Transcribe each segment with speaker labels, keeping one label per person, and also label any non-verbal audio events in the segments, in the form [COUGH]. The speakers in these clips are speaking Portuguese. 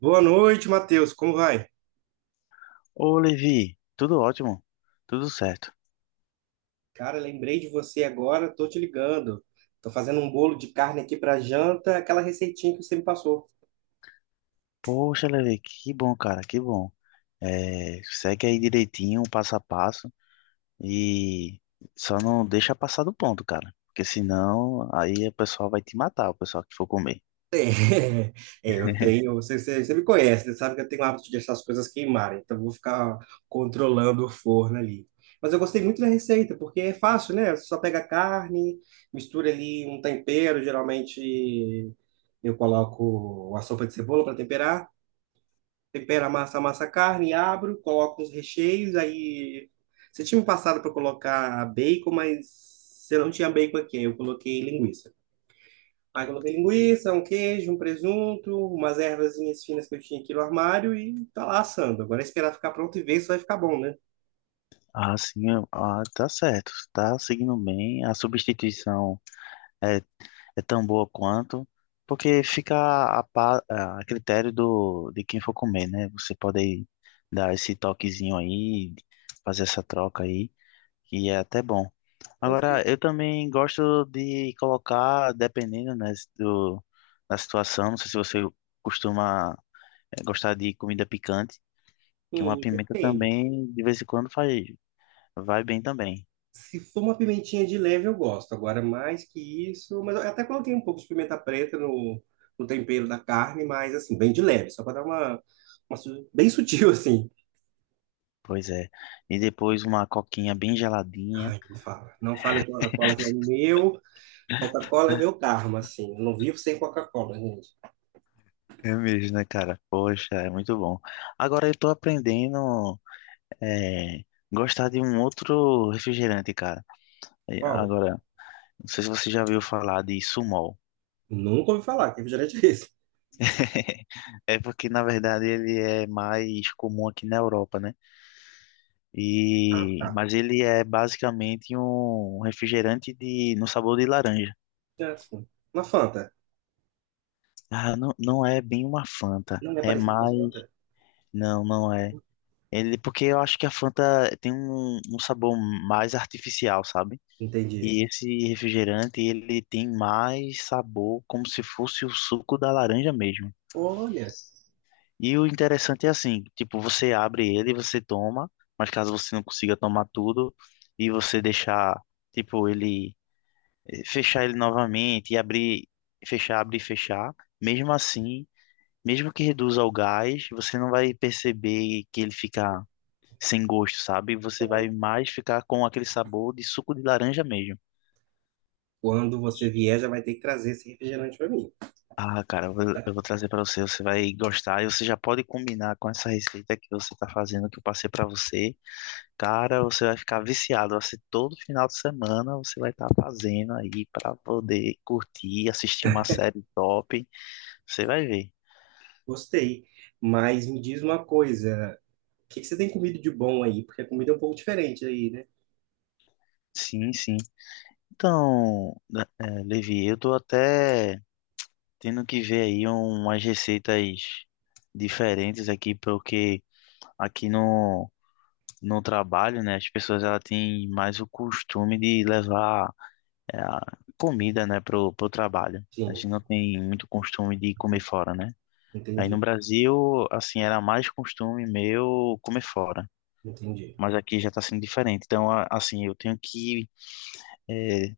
Speaker 1: Boa noite, Matheus. Como vai?
Speaker 2: Ô, Levi, tudo ótimo, tudo certo.
Speaker 1: Cara, lembrei de você agora, tô te ligando. Tô fazendo um bolo de carne aqui para janta, aquela receitinha que você me passou.
Speaker 2: Poxa, Levi, que bom, cara, que bom. É, segue aí direitinho, passo a passo, e só não deixa passar do ponto, cara, porque senão aí o pessoal vai te matar, o pessoal que for comer.
Speaker 1: É, [LAUGHS] é, eu tenho.
Speaker 2: [LAUGHS]
Speaker 1: Você me conhece, você sabe que eu tenho o hábito de deixar as coisas queimarem, então eu vou ficar controlando o forno ali. Mas eu gostei muito da receita, porque é fácil, né? Você só pega a carne, mistura ali um tempero, geralmente eu coloco a sopa de cebola para temperar. Tempero a massa, amassa a carne, abro, coloco os recheios, aí... Você tinha me passado para colocar bacon, mas eu não tinha bacon aqui, eu coloquei linguiça. Aí coloquei linguiça, um queijo, um presunto, umas ervazinhas finas que eu tinha aqui no armário e tá lá assando. Agora é esperar ficar pronto e ver se vai ficar bom, né?
Speaker 2: Ah, sim, ah, tá certo, tá seguindo bem. A substituição é tão boa quanto, porque fica a critério de quem for comer, né? Você pode dar esse toquezinho aí, fazer essa troca aí, que é até bom.
Speaker 1: Vai ser.
Speaker 2: Agora, eu também gosto de colocar, dependendo, né, do, da situação, não sei se você costuma gostar de comida picante, que uma pimenta
Speaker 1: Depende.
Speaker 2: também, de vez em quando, faz, vai bem também.
Speaker 1: Se for uma pimentinha de leve, eu gosto. Agora, mais que isso. Mas eu até coloquei um pouco de pimenta preta no tempero da carne, mas assim, bem de leve, só para dar uma, bem sutil, [LAUGHS] assim.
Speaker 2: Pois é. E depois uma coquinha bem geladinha.
Speaker 1: Ai, não fala. Não fala em Coca-Cola, que é meu. Coca-Cola é meu karma, assim. Eu não vivo sem Coca-Cola, gente.
Speaker 2: É mesmo, né, cara? Poxa, é muito bom. Agora eu tô aprendendo é, gostar de um outro refrigerante, cara. E
Speaker 1: Paulo,
Speaker 2: agora, não sei se você já ouviu falar de Sumol.
Speaker 1: nunca ouvi falar que é refrigerante é esse.
Speaker 2: [LAUGHS] É porque, na verdade, ele é mais comum aqui na Europa, né?
Speaker 1: Ah,
Speaker 2: E,
Speaker 1: tá.
Speaker 2: mas ele é basicamente um refrigerante de, no sabor de laranja.
Speaker 1: É assim. Uma Fanta.
Speaker 2: Ah, não, não é bem uma Fanta.
Speaker 1: Não é
Speaker 2: É
Speaker 1: parecido com a
Speaker 2: mais.
Speaker 1: Fanta.
Speaker 2: Não, não é. Ele, porque eu acho que a Fanta tem um sabor mais artificial, sabe?
Speaker 1: Entendi.
Speaker 2: E esse refrigerante, ele tem mais sabor, como se fosse o suco da laranja mesmo.
Speaker 1: Olha,
Speaker 2: E o interessante é assim, tipo, você abre ele, você toma, mas caso você não consiga tomar tudo e você deixar, tipo, ele fechar ele novamente e abrir, fechar, abrir e fechar, mesmo assim, mesmo que reduza o gás, você não vai perceber que ele fica sem gosto, sabe? Você vai
Speaker 1: olha.
Speaker 2: mais ficar com aquele sabor de suco de laranja mesmo.
Speaker 1: Quando você vier, já vai ter que trazer esse refrigerante para mim.
Speaker 2: Ah, cara, eu vou trazer pra você, você vai gostar e você já pode combinar com essa receita que você tá fazendo, que eu passei pra você. Cara, você vai ficar viciado, vai ser todo final de semana você vai estar fazendo aí pra poder curtir, assistir uma série top. Você vai ver.
Speaker 1: Gostei. Mas me diz uma coisa, o que que você tem comido de bom aí? Porque a comida é um pouco diferente aí, né?
Speaker 2: Sim, sim. Então, né, é, Levi, eu tô até tendo que ver aí umas receitas diferentes aqui, porque aqui no no trabalho, né, as pessoas ela têm mais o costume de levar a comida, né, pro trabalho. A gente
Speaker 1: Sim,
Speaker 2: não tem muito costume de comer fora, né? Aí no
Speaker 1: entendi,
Speaker 2: Brasil, assim, era mais costume meu comer fora,
Speaker 1: entendi.
Speaker 2: mas aqui já está sendo diferente. Então, assim, eu tenho que é,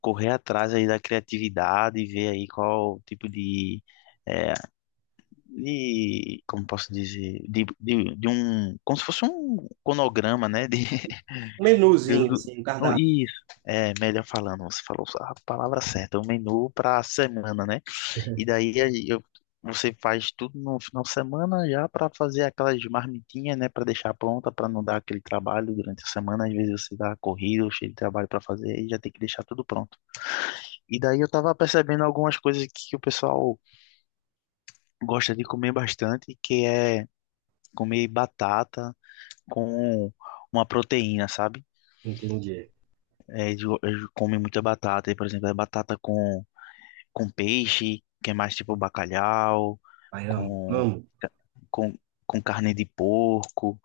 Speaker 2: correr atrás aí da criatividade e ver aí qual tipo de é, de, como posso dizer, de um, como se fosse um conograma, né, de,
Speaker 1: Um
Speaker 2: Deus
Speaker 1: menuzinho,
Speaker 2: do...
Speaker 1: assim, um
Speaker 2: Oh,
Speaker 1: cardápio.
Speaker 2: isso, é melhor falando, você falou a palavra certa, o menu para a semana, né? E daí aí, eu, você faz tudo no final de semana já para fazer aquelas marmitinhas, né? Para deixar pronta, para não dar aquele trabalho durante a semana. Às vezes você dá corrido, cheio de trabalho para fazer e já tem que deixar tudo pronto. E daí eu tava percebendo algumas coisas que o pessoal gosta de comer bastante, que é comer batata com uma proteína, sabe?
Speaker 1: Entendi.
Speaker 2: É, eles comem muita batata. E, por exemplo, é batata com peixe, que é mais tipo bacalhau,
Speaker 1: Ai, amo,
Speaker 2: com,
Speaker 1: amo.
Speaker 2: ca- com, com carne de porco.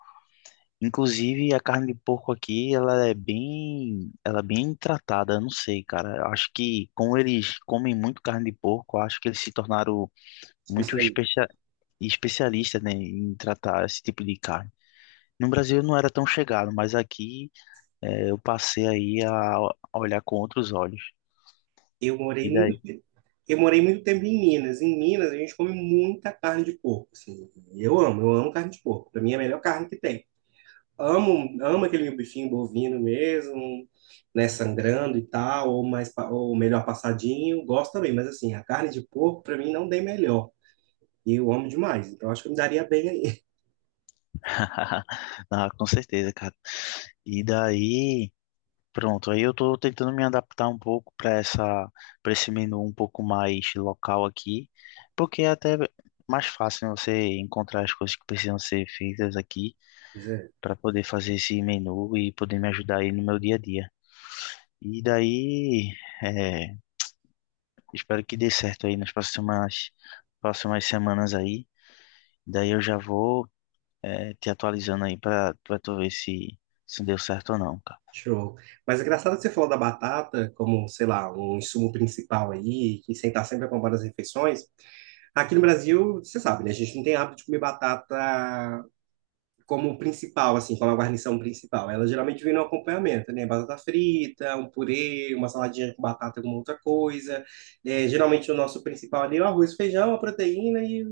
Speaker 2: Inclusive, a carne de porco aqui, ela é bem tratada. Eu não sei, cara. Eu acho que, como eles comem muito carne de porco, eu acho que eles se tornaram muito
Speaker 1: Especialista.
Speaker 2: especia especialistas, né, em tratar esse tipo de carne. No Brasil eu não era tão chegado, mas aqui eu passei aí a olhar com outros olhos.
Speaker 1: Eu morei
Speaker 2: E
Speaker 1: muito,
Speaker 2: daí
Speaker 1: te- eu morei muito tempo em Minas. Em Minas, a gente come muita carne de porco, assim. Eu amo carne de porco. Pra mim é a melhor carne que tem. Amo, amo aquele bifinho bovino mesmo, né, sangrando e tal, ou melhor passadinho, gosto também, mas assim, a carne de porco para mim não tem melhor. E eu amo demais, então acho que eu me daria bem aí.
Speaker 2: [LAUGHS] ah, com certeza, cara. E daí, pronto, aí eu tô tentando me adaptar um pouco para esse menu um pouco mais local aqui, porque é até mais fácil né, você encontrar as coisas que precisam ser feitas aqui
Speaker 1: [LAUGHS] Mas é,
Speaker 2: para poder fazer esse menu e poder me ajudar aí no meu dia a dia. E daí, é, espero que dê certo aí nas próximas, próximas semanas aí. Daí eu já vou, é, te atualizando aí para tu ver se, se deu certo ou não.
Speaker 1: show. Mas é engraçado que você falou da batata como, sei lá, um insumo principal aí, que sentar estar sempre acompanhando as refeições. Aqui no Brasil, você sabe, né, a gente não tem hábito de comer batata como principal, assim, como a guarnição principal. Ela geralmente vem no acompanhamento, né? Batata frita, um purê, uma saladinha com batata, alguma outra coisa. É, geralmente o nosso principal ali é o arroz, feijão, a proteína e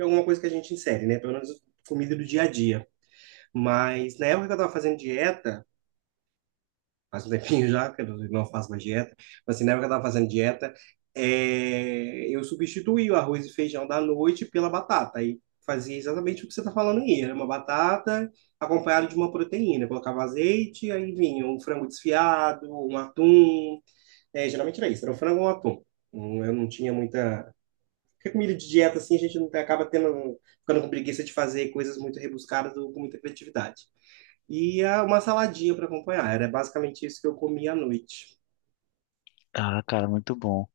Speaker 1: alguma coisa que a gente insere, né? Pelo menos comida do dia a dia. Mas na época que eu estava fazendo dieta, faz um tempinho já que eu não faço mais dieta, mas assim, na época que eu estava fazendo dieta, eu substituí o arroz e feijão da noite pela batata, e fazia exatamente o que você está falando aí, era uma batata acompanhada de uma proteína, colocava azeite, aí vinha um frango desfiado, um atum, é, geralmente era isso, era um frango ou um atum. Eu não tinha muita... Porque comida de dieta, assim, a gente não acaba tendo, ficando com preguiça de fazer coisas muito rebuscadas ou com muita criatividade. E ah, uma saladinha para acompanhar. Era basicamente isso que eu comia à noite.
Speaker 2: Ah, cara, muito bom.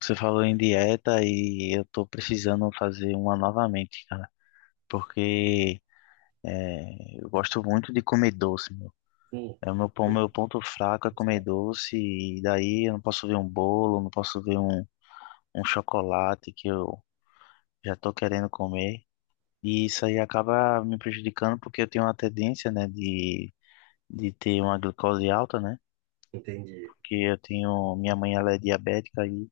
Speaker 2: Você falou em dieta e eu tô precisando fazer uma novamente, cara, porque é, eu gosto muito de comer doce, meu.
Speaker 1: Hum,
Speaker 2: É o meu ponto fraco é comer doce e daí eu não posso ver um bolo, não posso ver um chocolate que eu já tô querendo comer. E isso aí acaba me prejudicando porque eu tenho uma tendência, né, de ter uma glicose alta, né?
Speaker 1: entendi.
Speaker 2: Porque eu tenho, minha mãe ela é diabética e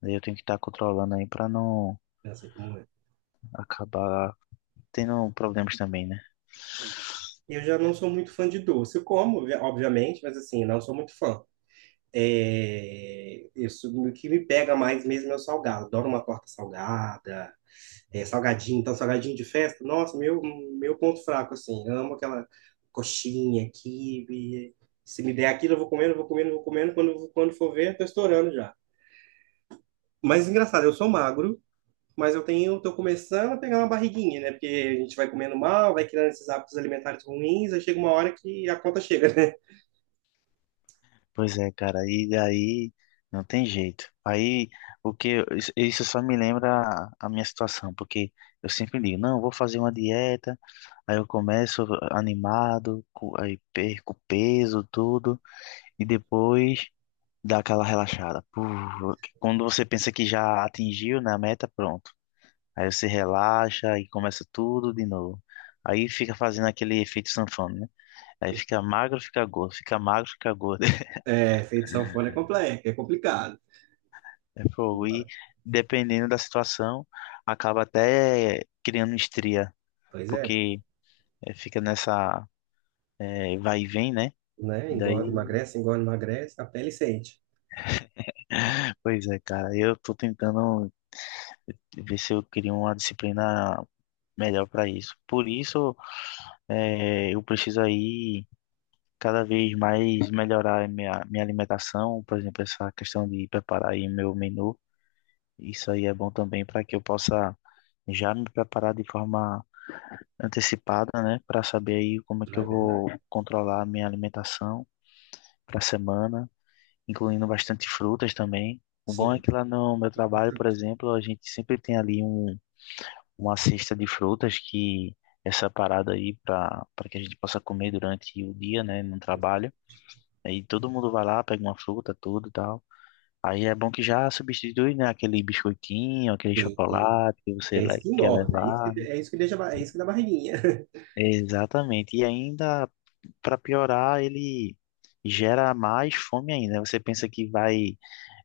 Speaker 2: daí eu tenho que estar controlando aí para não
Speaker 1: Já sei como é.
Speaker 2: acabar tendo problemas também, né?
Speaker 1: Eu já não sou muito fã de doce. Eu como, obviamente, mas assim, não sou muito fã. É, isso, o que me pega mais mesmo é o salgado. Adoro uma torta salgada, é, salgadinho, então salgadinho de festa. Nossa, meu ponto fraco, assim. Amo aquela coxinha, quibe. Se me der aquilo, eu vou comendo, eu vou comendo, eu vou comendo. Quando for ver, eu tô estourando já. Mas engraçado, eu sou magro. Mas eu tenho, tô começando a pegar uma barriguinha, né? Porque a gente vai comendo mal, vai criando esses hábitos alimentares ruins, aí chega uma hora que a conta chega, né?
Speaker 2: Pois é, cara, e daí não tem jeito. Aí o que isso só me lembra a minha situação, porque eu sempre digo, não, eu vou fazer uma dieta, aí eu começo animado, aí perco peso, tudo, e depois dá aquela relaxada. Puf, quando você pensa que já atingiu, né, a meta, pronto. Aí você relaxa e começa tudo de novo. Aí fica fazendo aquele efeito sanfona, né? Aí fica magro, fica gordo, fica magro, fica gordo.
Speaker 1: É, feito sanfona
Speaker 2: [LAUGHS]
Speaker 1: é complexo, é complicado.
Speaker 2: É fogo. E dependendo da situação, acaba até criando estria,
Speaker 1: Pois é,
Speaker 2: porque fica nessa vai e vem, né?
Speaker 1: né?
Speaker 2: Daí,
Speaker 1: Engorda, emagrece, a pele sente,
Speaker 2: [LAUGHS] pois é, cara, eu tô tentando ver se eu crio uma disciplina melhor para isso. Por isso, eu preciso aí cada vez mais melhorar a minha alimentação, por exemplo, essa questão de preparar aí meu menu. Isso aí é bom também para que eu possa já me preparar de forma antecipada, né, para saber aí como é
Speaker 1: não
Speaker 2: que eu
Speaker 1: é verdade?
Speaker 2: vou controlar a minha alimentação para a semana, incluindo bastante frutas também. O bom é
Speaker 1: Sim.
Speaker 2: que lá no meu trabalho, por exemplo, a gente sempre tem ali um, uma cesta de frutas que é separada aí para que a gente possa comer durante o dia, né, no trabalho. Aí todo mundo vai lá, pega uma fruta, tudo e tal. Aí é bom que já substitui, né, aquele biscoitinho, aquele
Speaker 1: Sim.
Speaker 2: chocolate que
Speaker 1: Que
Speaker 2: você
Speaker 1: é isso que
Speaker 2: quer
Speaker 1: engorda,
Speaker 2: levar.
Speaker 1: é isso que deixa, é isso que dá barriguinha. [LAUGHS]
Speaker 2: Exatamente. E ainda, para piorar, ele gera mais fome ainda. Você pensa que vai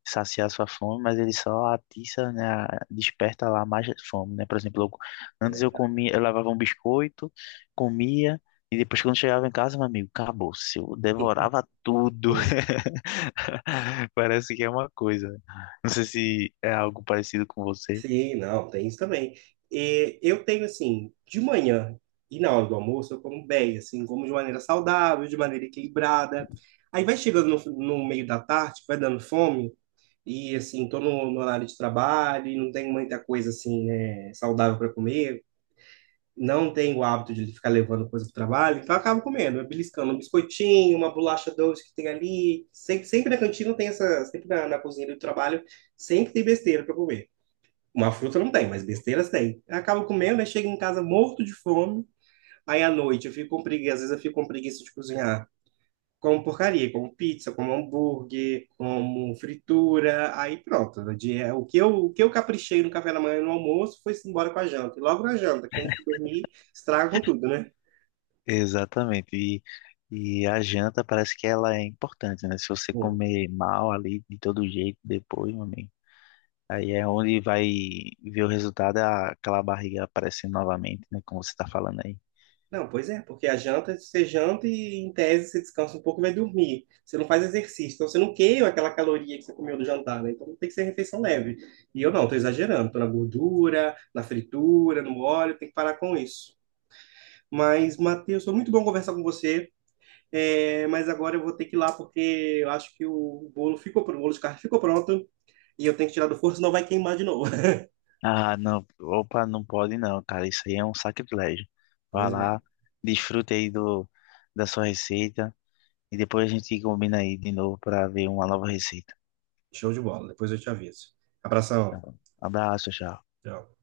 Speaker 2: saciar sua fome, mas ele só atiça, né, desperta lá mais fome, né? Por exemplo,
Speaker 1: É
Speaker 2: antes eu
Speaker 1: verdade.
Speaker 2: comia, eu levava um biscoito, comia, e depois quando chegava em casa, meu amigo, acabou-se. Eu devorava tudo. [LAUGHS] [LAUGHS] Parece que é uma coisa. Né? Não sei se é algo parecido com você.
Speaker 1: Sim, não, tem isso também. E eu tenho, assim, de manhã e na hora do almoço, eu como bem, assim, como de maneira saudável, de maneira equilibrada. Aí vai chegando no meio da tarde, vai dando fome, e, assim, tô no horário de trabalho, e não tenho muita coisa, assim, né, saudável para comer, não tenho o hábito de ficar levando coisa para o trabalho, então eu acabo comendo, beliscando um biscoitinho, uma bolacha doce que tem ali. Sempre na cantina tem essa, sempre na cozinha do trabalho, sempre tem besteira para comer. Uma fruta não tem, mas besteiras tem. Eu acabo comendo, aí chego em casa morto de fome. Aí à noite eu fico com preguiça, às vezes eu fico com preguiça de cozinhar. Como porcaria, como pizza, como hambúrguer, como fritura. Aí pronto. O que eu caprichei no café da manhã e no almoço foi embora com a janta. E logo na janta, que antes de dormir, estraga com tudo, né?
Speaker 2: Exatamente. E a janta parece que ela é importante, né? Se você comer mal ali de todo jeito depois, meu amigo, aí é onde vai ver o resultado, aquela barriga aparecendo novamente, né? Como você tá falando aí.
Speaker 1: Não, pois é, porque a janta, você janta e em tese você descansa um pouco e vai dormir. Você não faz exercício, então você não queima aquela caloria que você comeu do jantar, né? Então tem que ser refeição leve. E eu não, tô exagerando, tô na gordura, na fritura, no óleo, tem que parar com isso. Mas, Matheus, foi muito bom conversar com você, é, mas agora eu vou ter que ir lá porque eu acho que o bolo ficou pronto, o bolo de carne ficou pronto e eu tenho que tirar do forno, senão vai queimar de novo. [LAUGHS]
Speaker 2: Ah, não, opa, não pode não, cara. Isso aí é um sacrilégio. Vai
Speaker 1: Pois é,
Speaker 2: lá, desfrute aí do, da sua receita e depois a gente combina aí de novo para ver uma nova receita.
Speaker 1: show de bola, depois eu te aviso. Abração,
Speaker 2: Tá. Abraço, tchau.
Speaker 1: tchau.